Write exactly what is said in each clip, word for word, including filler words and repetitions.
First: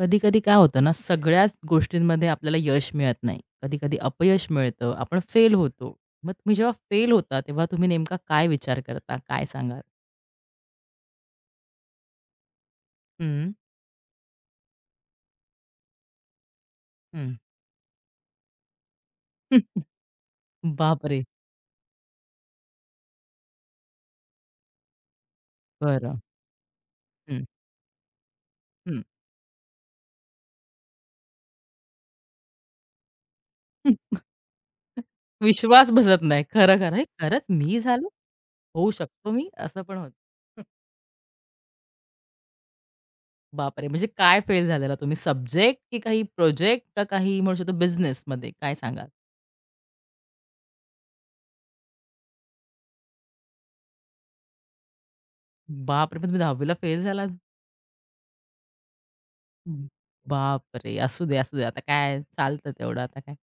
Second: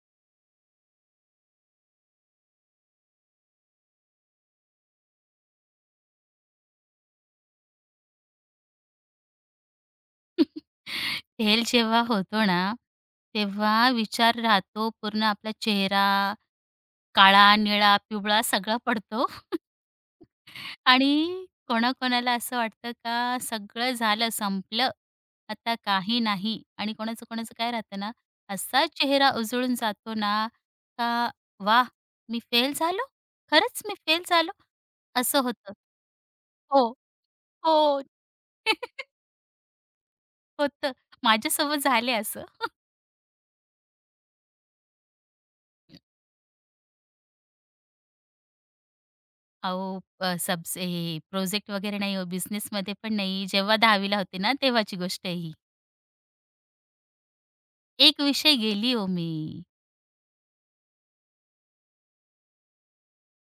कधी-कधी काय होतं ना, सगळ्याच गोष्टींमध्ये आपल्याला यश मिळत नाही. कधी-कधी अपयश मिळतं, आपण फेल होतो. मग तुम्ही जेव्हा फेल होता, तेव्हा तुम्ही नेमका काय विचार करता? काय सांगाल? तेल जेव्हा होतो ना, हं, तेव्हा विचार राहतो पूर्ण आपला चेहरा हं. काळा, निळा, पिवळा सगळा पडतो. बापरे! आणि कोणाकोणाला असं वाटतं का सगळं झालं, संपलं, आता बरं. काही नाही. आणि हं, कोणाचं-कोणाचं काय राहतं ना, असा हं. चेहरा उजळून जातो ना, का "वाह! मी फेल झालो? खरंच मी फेल झालो?" असं होतं. विश्वास बसत नाही. खरं, हो, खरं. हे खरंच हो. मी झालो? होऊ शकतो मी? असं पण होतं. होतं. माझ्यासोबत झाले असं. बापरे! म्हणजे काय फेल झालेला तुम्ही? सब्जेक्ट की काही प्रोजेक्ट का काही म्हणू शकतो बिझनेसमध्ये? काय सांगाल? अहो, अ, सबस हे प्रोजेक्ट वगैरे नाही हो, बिझनेसमध्ये पण नाही. जेव्हा दहावीला होते ना, तेव्हाची गोष्ट आहे ही. बापरे! मग तुम्ही दहावी फेल झालात? एक विषय गेली हो मी. हं. बापरे! असू दे, असू दे. आता काय चालतं तेवढं आता काय.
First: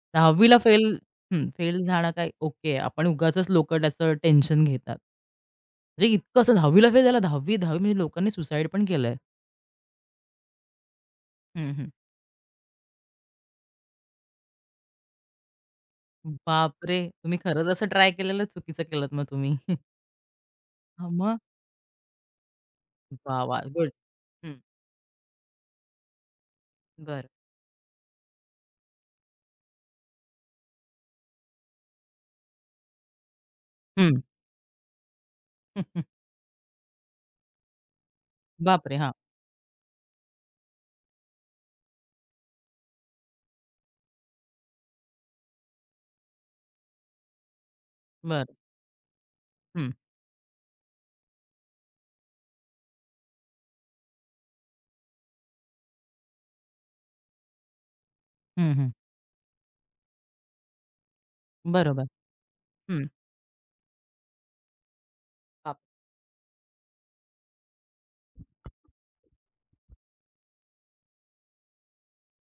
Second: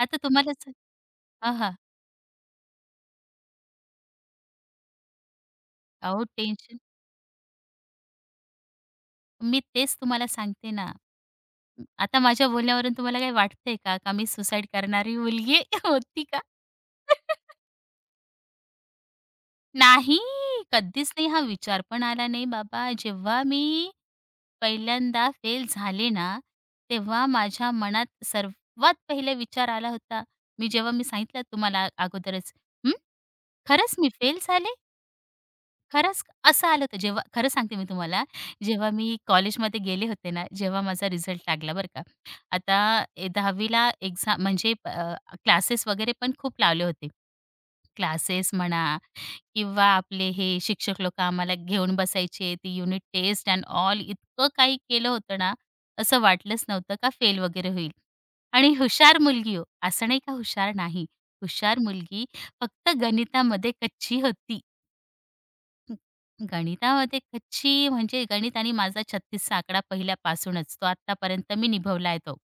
आता दहावीला तुम्हालाच फेल हं, हां, हां. फेल झाणं काय ओके. आपण उगाचच लोकं त्याचं टेन्शन घेतात. म्हणजे अहो, इतकं असं टेन्शन दहावीला फेल झाला दहावी, दहावी म्हणजे लोकांनी सुसाईड पण केलंय. मी तेच तुम्हाला सांगते ना. हं, हं. आता माझ्या बोलण्यावरून तुम्हाला काही वाटतंय का, का मी सुसाईड करणारी मुलगी होती का? बापरे! तुम्ही खरंच असं ट्राय केलेलं चुकीचं केलत मग तुम्ही. नाही, हां, कधीच नाही. मग? हा विचार पण आला नाही बाबा. वाह! जेव्हा वाह! गुड. मी हं. पहिल्यांदा फेल झाले ना, तेव्हा बरं. माझ्या मनात सर्वात पहिला विचार आला होता, मी जेव्हा मी सांगितलं तुम्हाला आ- अगोदरच, "हं, खरंच मी हं. फेल झाले? खरंच?" क-" असं आलं होतं. जेव्हा खरं सांगते मी तुम्हाला, जेव्हा बापरे! हां. मी कॉलेजमध्ये गेले होते ना, जेव्हा माझा रिझल्ट लागला बरं का. आता ए दहावीला एक्झाम म्हणजे क्लासेस वगैरे पण खूप लावले होते. बरं. क्लासेस म्हणा किंवा हं, आपले हे शिक्षक लोकं आम्हाला घेऊन बसायचे. ती युनिट टेस्ट एंड ऑल इतकं काही केलं होतं ना, असं वाटलंच नव्हतं का फेल वगैरे होईल. हं, आणि हं. हुशार मुलगी हो, असं नाही का हुशार नाही. हुशार बरोबर. मुलगी फक्त हं. गणितामध्ये कच्ची होती. बाप गणितामध्ये कच्ची म्हणजे गणित आणि माझा छत्तीस आकडा पहिल्यापासूनच तो आत्तापर्यंत मी निभवला आहे तो.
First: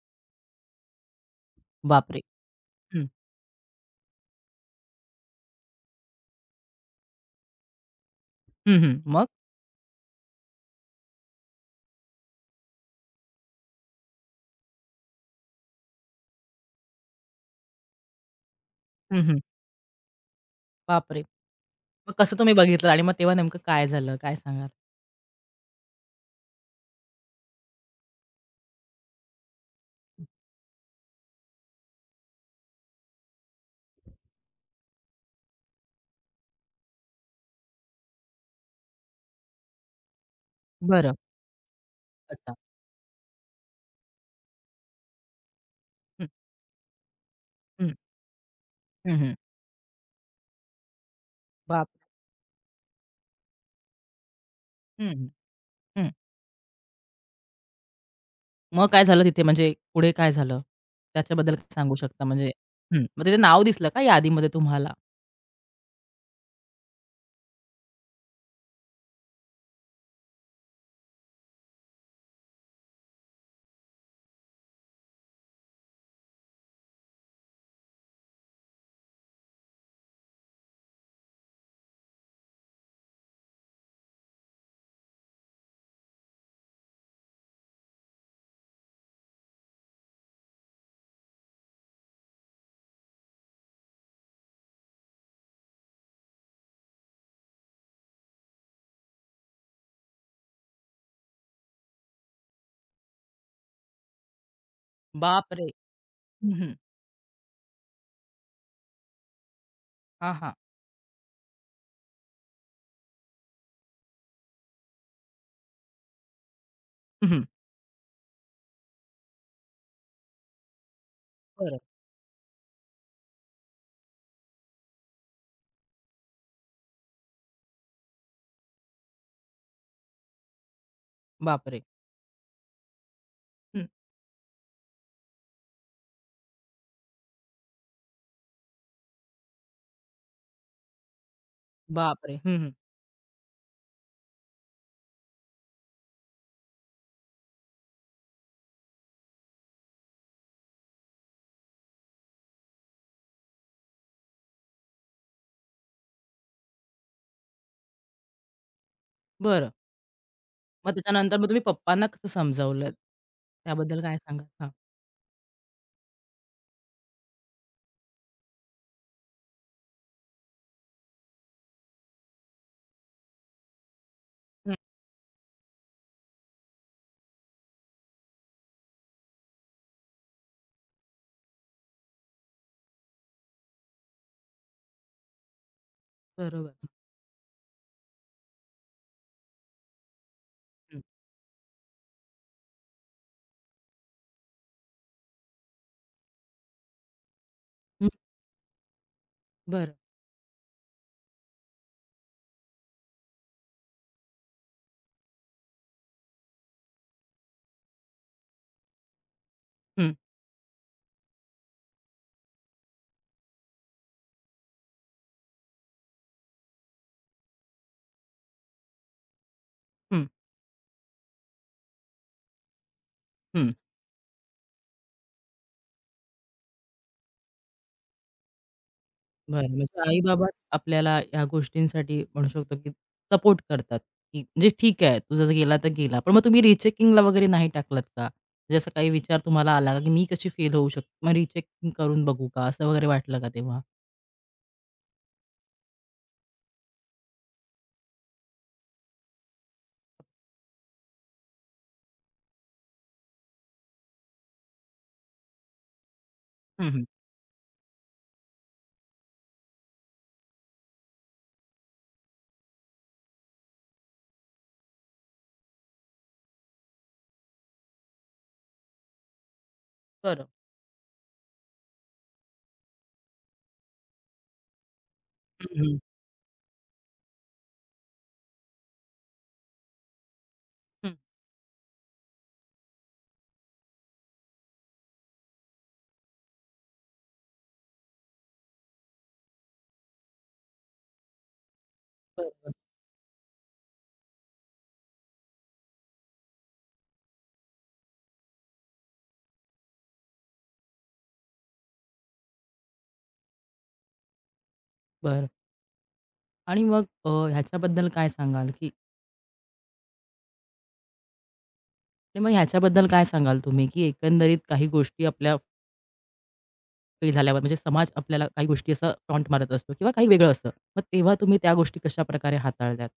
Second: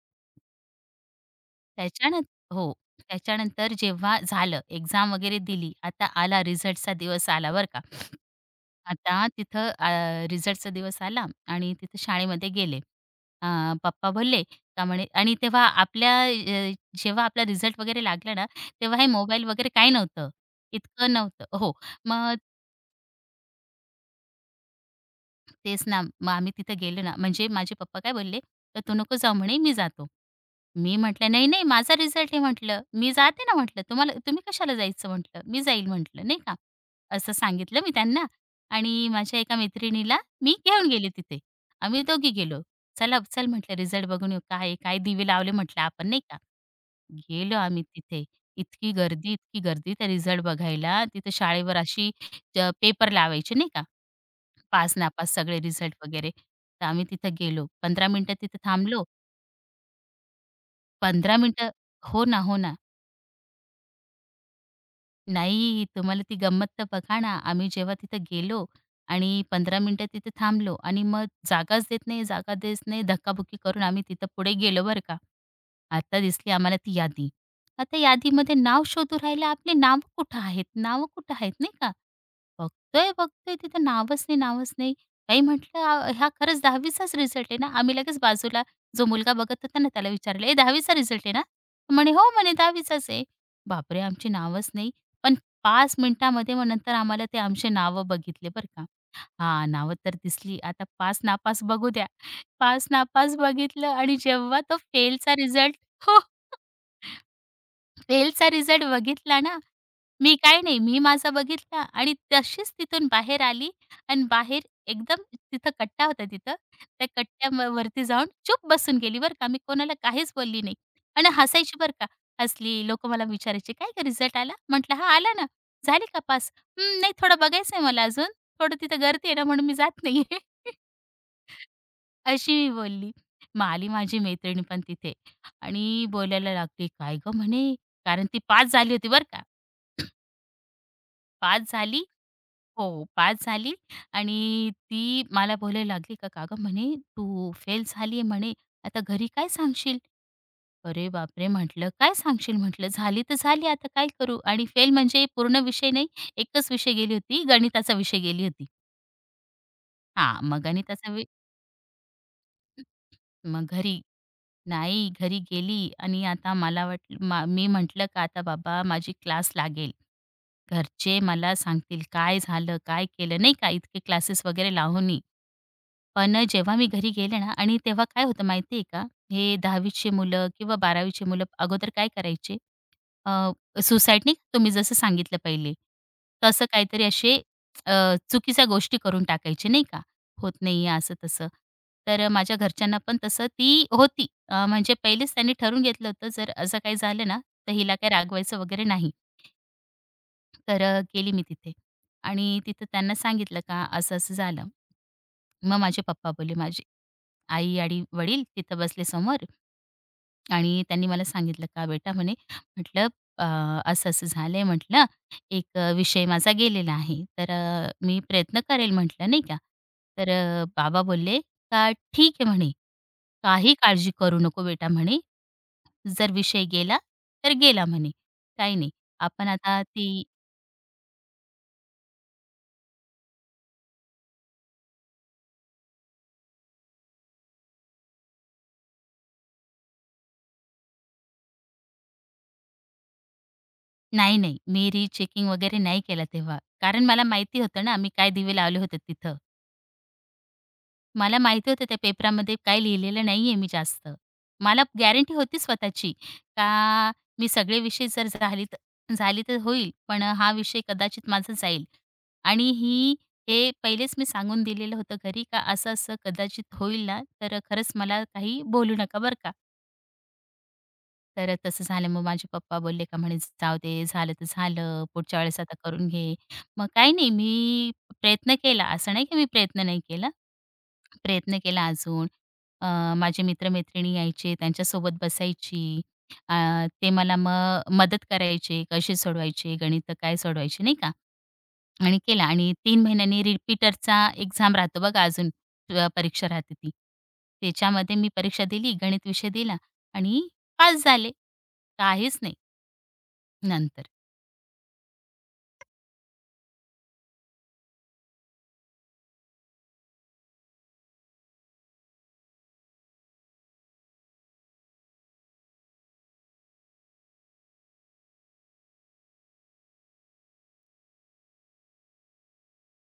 त्याच्यानं बापरे! हो. हं. त्याच्यानंतर जेव्हा झालं, एक्झाम वगैरे दिली. आता आला रिझल्टचा दिवस आला बरं का. हं, हं. मग? आता तिथं अ, रिझल्टचा दिवस आला आणि तिथं शाळेमध्ये गेले. अ, पप्पा बोलले का म्हणे आणि तेव्हा आपल्या अ, जेव्हा आपला रिझल्ट वगैरे लागला ना, तेव्हा हे हं, हं. मोबाईल वगैरे काही नव्हतं. इतकं बापरे! नव्हतं हो. मग मग कसं तुम्ही बघितलं आणि मग तेव्हा नेमकं काय झालं? काय सांगाल? तेच ना. मग आम्ही तिथे गेलो ना, म्हणजे माझे पप्पा काय बोलले, "तर तू नको जाऊ म्हणे, मी जातो." मी म्हटलं, "नाही, नाही, माझा रिझल्ट आहे," म्हटलं. "मी जाते ना," म्हटलं. "तुम्हाला तुम्ही कशाला जायचं?" म्हटलं. "मी जाईल," म्हटलं, नाही का. असं सांगितलं मी त्यांना आणि माझ्या एका मैत्रिणीला मी घेऊन गेले बरं. तिथे. आम्ही दोघी अच्छा. गेलो. "चला, चल," म्हटलं, "रिझल्ट बघून येऊ. काय आहे, काय दिवे लावले," म्हटलं, "आपण," नाही हं, का. गेलो आम्ही हं, तिथे. इतकी हं, गर्दी, हं. इतकी गर्दी त्या रिझल्ट बघायला. तिथे शाळेवर बाप अशी अ, पेपर लावायचे नाही का? हं, हं, पास-नापास सगळे रिझल्ट हं. वगैरे. तर आम्ही तिथं गेलो. पंधरा मिनिटं तिथे मग काय थांबलो. झालं तिथे? म्हणजे पुढे काय झालं? पंधरा त्याच्याबद्दल मिनिटं काय सांगू शकता? हो ना, म्हणजे हो ना. हं, मग तिथे नाव दिसलं का यादीमध्ये तुम्हाला? नाही, तुम्हाला ती गंमत तर बघा ना, आम्ही जेव्हा तिथं गेलो आणि पंधरा मिनिटं तिथे थांबलो आणि मग जागाच देत नाही, जागा देत नाही, धक्काबुक्की करून आम्ही तिथं पुढे गेलो बरं का. आता दिसली आम्हाला ती यादी. आता यादीमध्ये नाव शोधू राहिलं, आपली नावं कुठं आहेत? नावं कुठं आहेत? नाही का? बघतोय, बघतोय तिथं नावच नाही, नावच नाही. ताई म्हटलं, "अ, हा खरंच दहावीचाच रिझल्ट आहे ना?" आम्ही लगेच बाजूला जो मुलगा बघत होता ना, त्याला विचारलं, "ए, दहावीचा रिझल्ट आहे ना?" म्हणे, "हो," म्हणे, "दहावीचाच आहे." बापरे! आमची नावच नाही. पण पाच मिनिटामध्ये मग नंतर आम्हाला ते आमचे नावं बघितले बरं का. हां, नावं तर दिसली. आता पास-नापास बघू द्या. पास-नापास बघितलं आणि जेव्हा तो फेलचा बापरे! रिझल्ट हो. हं, हं. फेलचा रिझल्ट बघितला ना, हां, मी हां. काय नाही, मी माझा बघितला आणि तशीच तिथून बाहेर आली आणि बाहेर एकदम तिथं कट्टा होता तिथं. त्या हं, हं. कट्ट्यावरती जाऊन चुप बसून गेली बरं का. मी कोणाला काहीच बोलली नाही आणि हसायची बरं. बरं का. हसली, लोकं मला विचारायचे, "काय गं रिझल्ट आला?" म्हटलं, "हां, आला ना." "झाली का पास?" "हं, नाही थोडं बघायचं आहे मला अजून. थोडं तिथं गर्दी आहे ना म्हणून मी जात नाही बापरे! अशी मी बोलली. मग हं. आली माझी मैत्रीण पण तिथे आणि बोलायला लागली, "काय गं?" म्हणे कारण ती पास झाली होती बरं का. पाच झाली बापरे! हं, हं. हो, पास झाली आणि ती मला बोलायला लागली का, "का गं," म्हणे, "तू फेल झाली आहे," म्हणे, "आता घरी काय सांगशील?" अरे बापरे! म्हटलं, "काय सांगशील?" म्हटलं, "झाली तर झाली, आता काय करू?" आणि फेल म्हणजे पूर्ण विषय नाही, एकच विषय गेली होती, गणिताचा विषय गेली होती. बरं. हां, मग मग गणिताचा वि त्याच्यानंतर मग तुम्ही पप्पांना कसं समजावलंत? मग त्याबद्दल घरी काय सांगाल? हां. नाही, घरी गेली आणि आता मला वाटलं मा मी म्हटलं का, "आता बाबा माझी क्लास लागेल. घरचे मला सांगतील काय झालं, काय केलं?" नाही का, इतके क्लासेस वगैरे हं. लावूनही. पण जेव्हा मी घरी गेले ना आणि तेव्हा काय होतं माहिती आहे का, हे दहावी ची मुलं किंवा बारावी मुलं अगोदर काय करायचे अ, सुसाईड नाही का तुम्ही जसं सांगितलं पहिले, तसं बरोबर. काहीतरी असे अ, चुकीच्या गोष्टी करून टाकायचे नाही का, होत नाहीये हं, असं-तसं. तर अ, माझ्या घरच्यांना पण तसं ती होती. अ, म्हणजे पहिलेच त्यांनी ठरवून घेतलं होतं जर असं काही झालं ना, तर हिला हं. काही रागवायचं वगैरे नाही. बरं. तर अ, गेली मी तिथे आणि तिथं त्यांना सांगितलं का असं-असं झालं. मग माझे पप्पा बोलले माझे आई आणि वडील तिथं बसले समोर हं, आणि त्यांनी मला सांगितलं, "का बेटा?" म्हणे. म्हटलं, "अ, असं-असं झालंय," म्हटलं, "एक अ, विषय माझा गेलेला आहे, तर अ, मी प्रयत्न करेल," म्हटलं, नाही का. हं, तर अ, बाबा बोलले, "का ठीक आहे," म्हणे, हं. "काही काळजी करू नको बेटा," म्हणे, "जर विषय गेला तर गेला," म्हणे, "काही नाही. आपण बरं. आता म्हणजे ती" आई-बाबा आपल्याला ह्या गोष्टींसाठी म्हणू शकतो, की सपोर्ट करतात, की म्हणजे ठीक आहे, तू जसं गेला तर गेला. पण मग तुम्ही रिचेकिंगला वगैरे नाही टाकलात का? म्हणजे असा काही विचार तुम्हाला आला का, की मी कशी फेल होऊ शकते? मग रिचेकिंग करून बघू का? असं वगैरे वाटलं का तेव्हा? नाही, नाही, मी रीचेकिंग वगैरे नाही केला तेव्हा. कारण मला माहिती होतं ना, मी काय दिवे लावले होते तिथं. मला माहिती होतं त्या पेपरामध्ये काय लिहिलेलं नाहीये मी जास्त. मला गॅरंटी होती स्वतःची हं, हं. का मी सगळे विषय जर झाली तर झाली तर होईल, पण हा विषय कदाचित माझा जाईल. आणि ही हे पहिलेच मी सांगून दिलेलं होतं घरी का असं-असं कदाचित होईल ना, तर खरंच मला काही बोलू नका बरं का. बरं. तर तसं झालं. मग माझे पप्पा बोलले का म्हणे, "जाऊ दे, झालं तर झालं. पुढच्या वेळेस हं, आता हं. करून घे." मग काही नाही, मी प्रयत्न केला. असं नाही की मी प्रयत्न नाही केला. हं. प्रयत्न केला अजून. अ, माझे मित्र-मैत्रिणी यायचे, त्यांच्यासोबत बसायची. अ, ते मला मग मदत करायचे, कसे सोडवायचे, गणितं काय सोडवायची, नाही का? आणि केला बरं, आणि बरं. तीन महिन्यांनी रिपीटरचा एक्झाम राहतो बघा अजून अ, परीक्षा राहते ती. त्याच्यामध्ये मी परीक्षा दिली, गणित विषय दिला आणि पास झाले. काहीच नाही नंतर. बरं. आणि मग अ, ह्याच्याबद्दल काय सांगाल, की आणि मग ह्याच्याबद्दल काय सांगाल तुम्ही, की एकंदरीत काही गोष्टी आपल्या फेल झाल्यावर म्हणजे समाज आपल्याला काही गोष्टी असं टॉन्ट मारत असतो किंवा काही वेगळं असतं. मग तेव्हा तुम्ही त्या गोष्टी कशाप्रकारे हाताळल्यात?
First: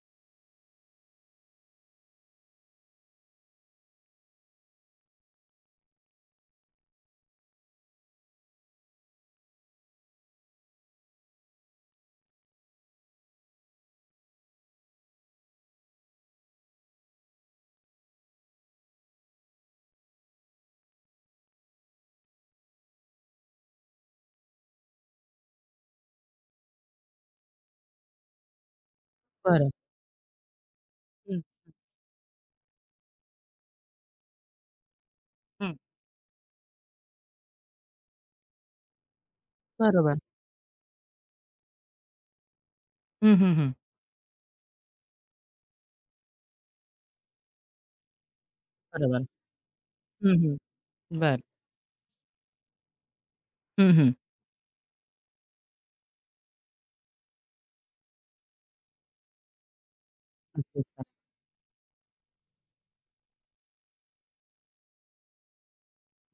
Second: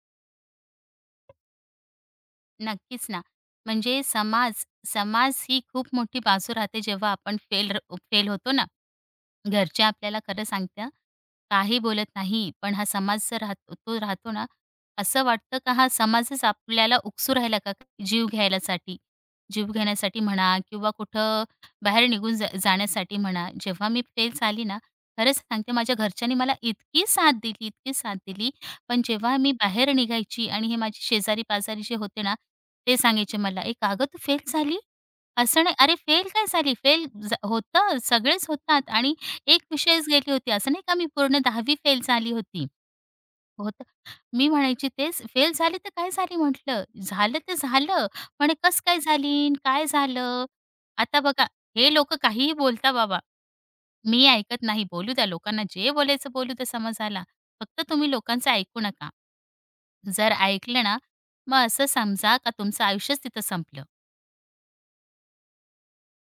नक्कीच ना. म्हणजे समाज समाज ही खूप मोठी बाजू राहते जेव्हा आपण फेल फेल होतो ना. घरचे आपल्याला खरं सांगत्या, काही बोलत नाही. पण हा समाज जर राहतो तो राहतो ना, असं वाटतं का हा समाजच आपल्याला उकसू राहिला का जीव घ्यायलासाठी. जीव घेण्यासाठी म्हणा किंवा कुठं बाहेर निघून जा जाण्यासाठी म्हणा. जेव्हा मी फेल आली ना, खरंच सांगते माझ्या घरच्यांनी मला इतकी साथ दिली, इतकी साथ दिली. पण जेव्हा मी बरं. बाहेर निघायची आणि हे माझे हं, शेजारी-पाजारी जे होते ना, ते सांगायचे मला, "ए, का तू फेल झाली?" असं हं. नाही, "अरे, फेल काय झाली? फेल होतं, सगळेच होतात आणि एक विषयच बरोबर. गेली होती. असं नाही का मी पूर्ण दहावी फेल झाली होती. हं, हं, हं. होतं मी म्हणायची तेच, "फेल झाली तर काय झाली?" म्हटलं. "झालं तर झालं." म्हणे, कस काय बरोबर. झाली अन् काय हं, झालं?" हं. आता बरं. बघा हे लोक काहीही बोलता बाबा. हं, हं. मी ऐकत नाही. बोलू द्या लोकांना जे बोलायचं बोलू द्या समाजाला. फक्त तुम्ही लोकांचं ऐकू नका. जर ऐकलं नक्कीच ना, ना. मग असं समजा का तुमचं आयुष्यच तिथं संपलं.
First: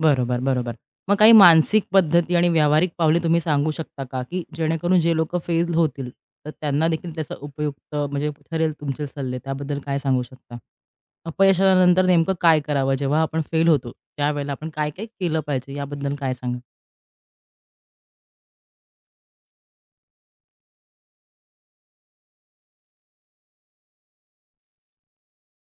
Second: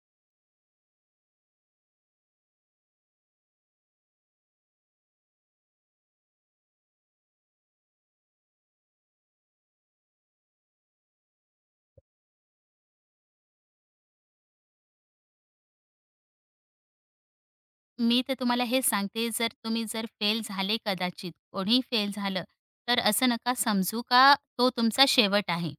बरोबर, बरोबर. मग काही मानसिक पद्धती आणि व्यावहारिक पावले तुम्ही सांगू शकता का, की जेणेकरून जे लोकं फेल होतील, तर त्यांना देखील त्याचा उपयुक्त म्हणजे ठरेल तुमचे सल्ले, त्याबद्दल काय सांगू शकता? अपयशानंतर नेमकं काय करावं? जेव्हा आपण फेल होतो, त्यावेळेला आपण काय-काय केलं पाहिजे याबद्दल काय सांगाल? मी तर तुम्हाला हे सांगते, जर तुम्ही जर फेल झाले कदाचित, कोणीही फेल झालं, तर असं नका समजू का तो तुमचा शेवट आहे.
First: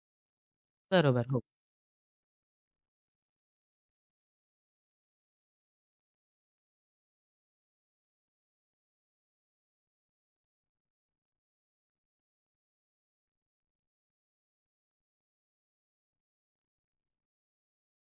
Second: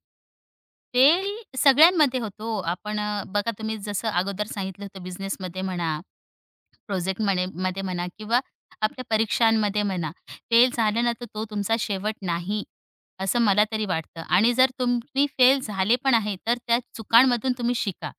बरोबर. फेल हो. सगळ्यांमध्ये होतो. आपण अ, बघा तुम्ही जसं अगोदर सांगितलं होतं बिझनेसमध्ये म्हणा प्रोजेक्ट म्हणे मध्ये म्हणा किंवा आपल्या परीक्षांमध्ये म्हणा. फेल झालं ना, तर तो तुमचा शेवट नाही, असं मला तरी वाटतं. आणि जर तुम्ही फेल झाले पण आहे, तर त्या चुकांमधून तुम्ही शिका.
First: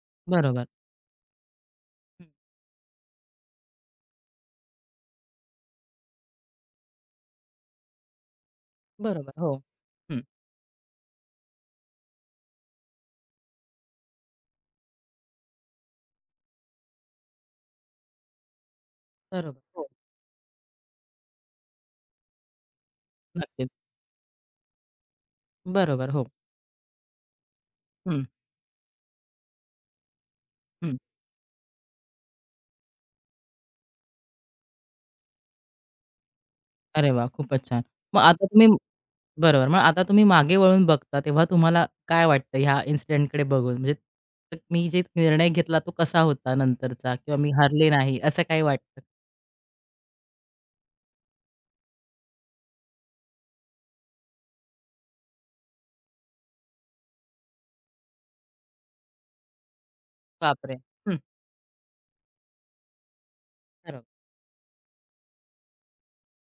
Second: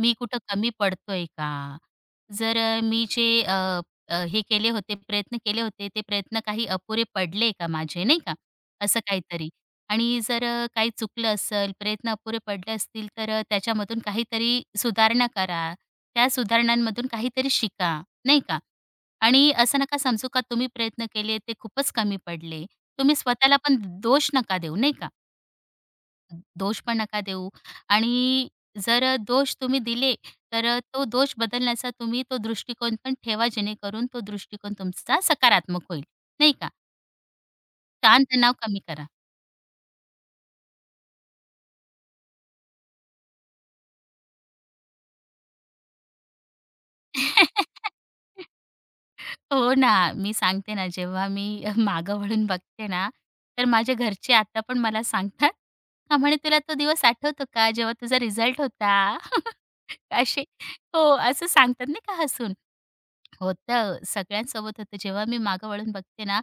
मी कुठं बरोबर. कमी पडतोय का? हं. जर अ, मी जे अ, अ, हे केले होते, प्रयत्न केले होते, ते प्रयत्न काही अपुरे पडले का माझे, नाही का? असं बरोबर. काहीतरी. हो. आणि हं. जर अ, काही चुकलं असेल, प्रयत्न अपुरे पडले असतील, तर अ, त्याच्यामधून काहीतरी सुधारणा करा. त्या सुधारणांमधून काहीतरी शिका. नाही का? आणि बरोबर. असं हो. नका समजू का तुम्ही प्रयत्न केले ते खूपच कमी पडले. तुम्ही स्वतःला नक्कीच. पण दोष नका देऊ, नाही का? बरोबर. हो. दोष पण नका देऊ हं, आणि जर अ, दोष तुम्ही दिले, तर अ, हं. तो दोष बदलण्याचा तुम्ही तो दृष्टिकोन पण ठेवा, जेणेकरून तो दृष्टिकोन तुमचा सकारात्मक होईल, नाही का? अरे वाह! खूपच छान. मग ताण आता तुम्ही कमी करा. बरोबर. मग आता तुम्ही मागे वळून बघता, तेव्हा तुम्हाला काय वाटतं ह्या इन्सिडेंटकडे बघून? म्हणजे त- मी जे निर्णय घेतला तो कसा होता नंतरचा किंवा मी हरले नाही असं काही वाटतं? हो ना. मी सांगते ना, जेव्हा मी मागं वळून बघते ना, तर माझ्या घरचे आता पण मला सांगतात, "का म्हणे तुला तो दिवस आठवतो का, जेव्हा तुझा रिझल्ट होता?" असे बापरे! हो, हं, असं सांगतात नाही का हसून. होतं, बरोबर. सगळ्यांसोबत होतं. जेव्हा मी मागं वळून बघते ना,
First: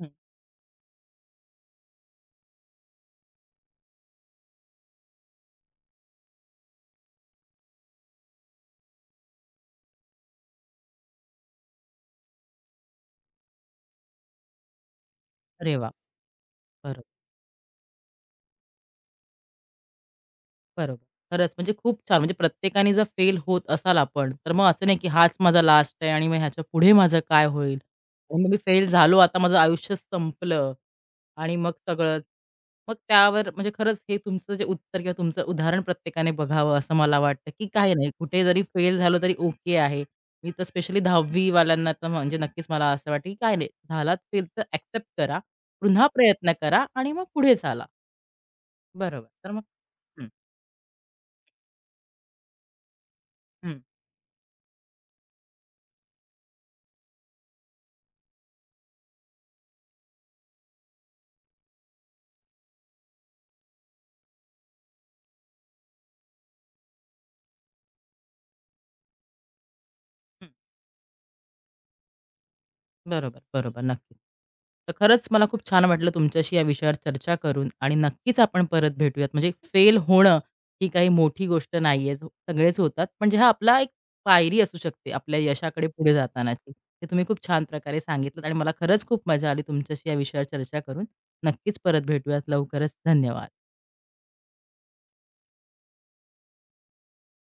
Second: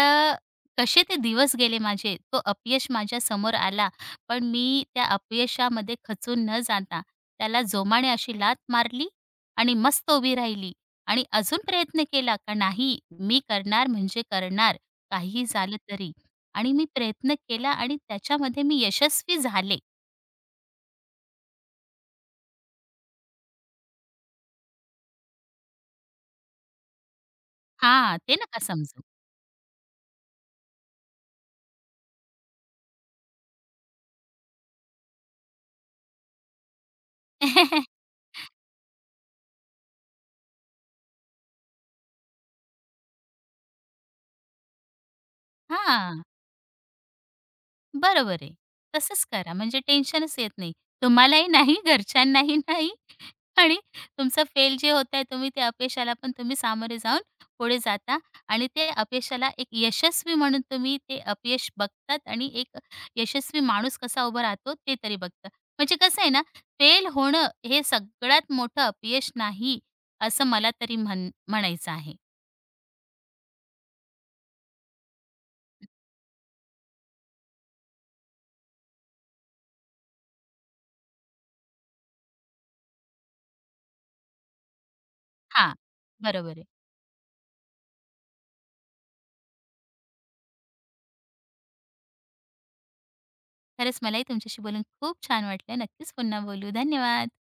हं. कसे ते दिवस गेले माझे. तो अपयश माझ्या समोर आला, पण मी त्या अपयशामध्ये खचून न जाता त्याला जोमाने अशी लात मारली आणि मस्त उभी राहिली आणि अजून प्रयत्न केला का नाही, मी करणार म्हणजे करणार, काहीही अरे झालं वाह! तरी. आणि मी बरोबर, प्रयत्न केला आणि त्याच्यामध्ये मी यशस्वी झाले. बरोबर. खरंच म्हणजे खूप छान. म्हणजे प्रत्येकाने जर फेल होत असाल आपण, तर मग असं नाही की हाच माझा लास्ट आहे आणि मग ह्याच्या पुढे माझं काय होईल? हां, ते आणि मग मी नका फेल समजू. झालो, आता माझं आयुष्य संपलं. आणि मग सगळंच. मग त्यावर म्हणजे खरंच हे तुमचं जे उत्तर किंवा तुमचं उदाहरण प्रत्येकाने बघावं असं मला वाटतं, की काही नाही कुठे जरी फेल झालो तरी ओके आहे. मी तर स्पेशली दहावी वाल्यांना तर म्हणजे नक्कीच मला असं वाटतं, की काही नाही झालात फेल तर एक्सेप्ट करा. पुन्हा हां. प्रयत्न करा आणि मग पुढे चाला. बरोबर आहे. तसंच बरोबर. तर करा मग म्हणजे हं, टेन्शनच येत नाही. तुम्हालाही नाही, घरच्यांनाही नाही आणि हं. तुमचा फेल जे होत आहे तुम्ही त्या अपयशाला पण तुम्ही सामोरे जाऊन पुढे जाता आणि ते अपयशाला एक यशस्वी म्हणून तुम्ही ते अपयश बघतात आणि एक यशस्वी माणूस कसा उभा राहतो ते तरी बघता. म्हणजे कसं आहे ना, फेल होणं हे सगळ्यात मोठं अपयश नाही, असं मला तरी म्हण म्हणायचं आहे. बरोबर, बरोबर. नक्कीच. तर खरंच मला खूप छान वाटलं तुमच्याशी या विषयावर चर्चा करून आणि नक्कीच आपण परत भेटूयात. म्हणजे फेल होणं ही काही मोठी गोष्ट नाहीये. हो, सगळेच होतात. म्हणजे हा आपला एक पायरी असू शकते आपल्या हां, यशाकडे पुढे बरोबर आहे. जातानाची. ते तुम्ही खूप छान प्रकारे सांगितलंत आणि मला खरंच खूप मजा आली तुमच्याशी या विषयावर चर्चा करून. नक्कीच परत भेटूयात लवकरच. धन्यवाद. खरंच मलाही तुमच्याशी बोलून खूप छान वाटलं. नक्कीच पुन्हा बोलू. धन्यवाद.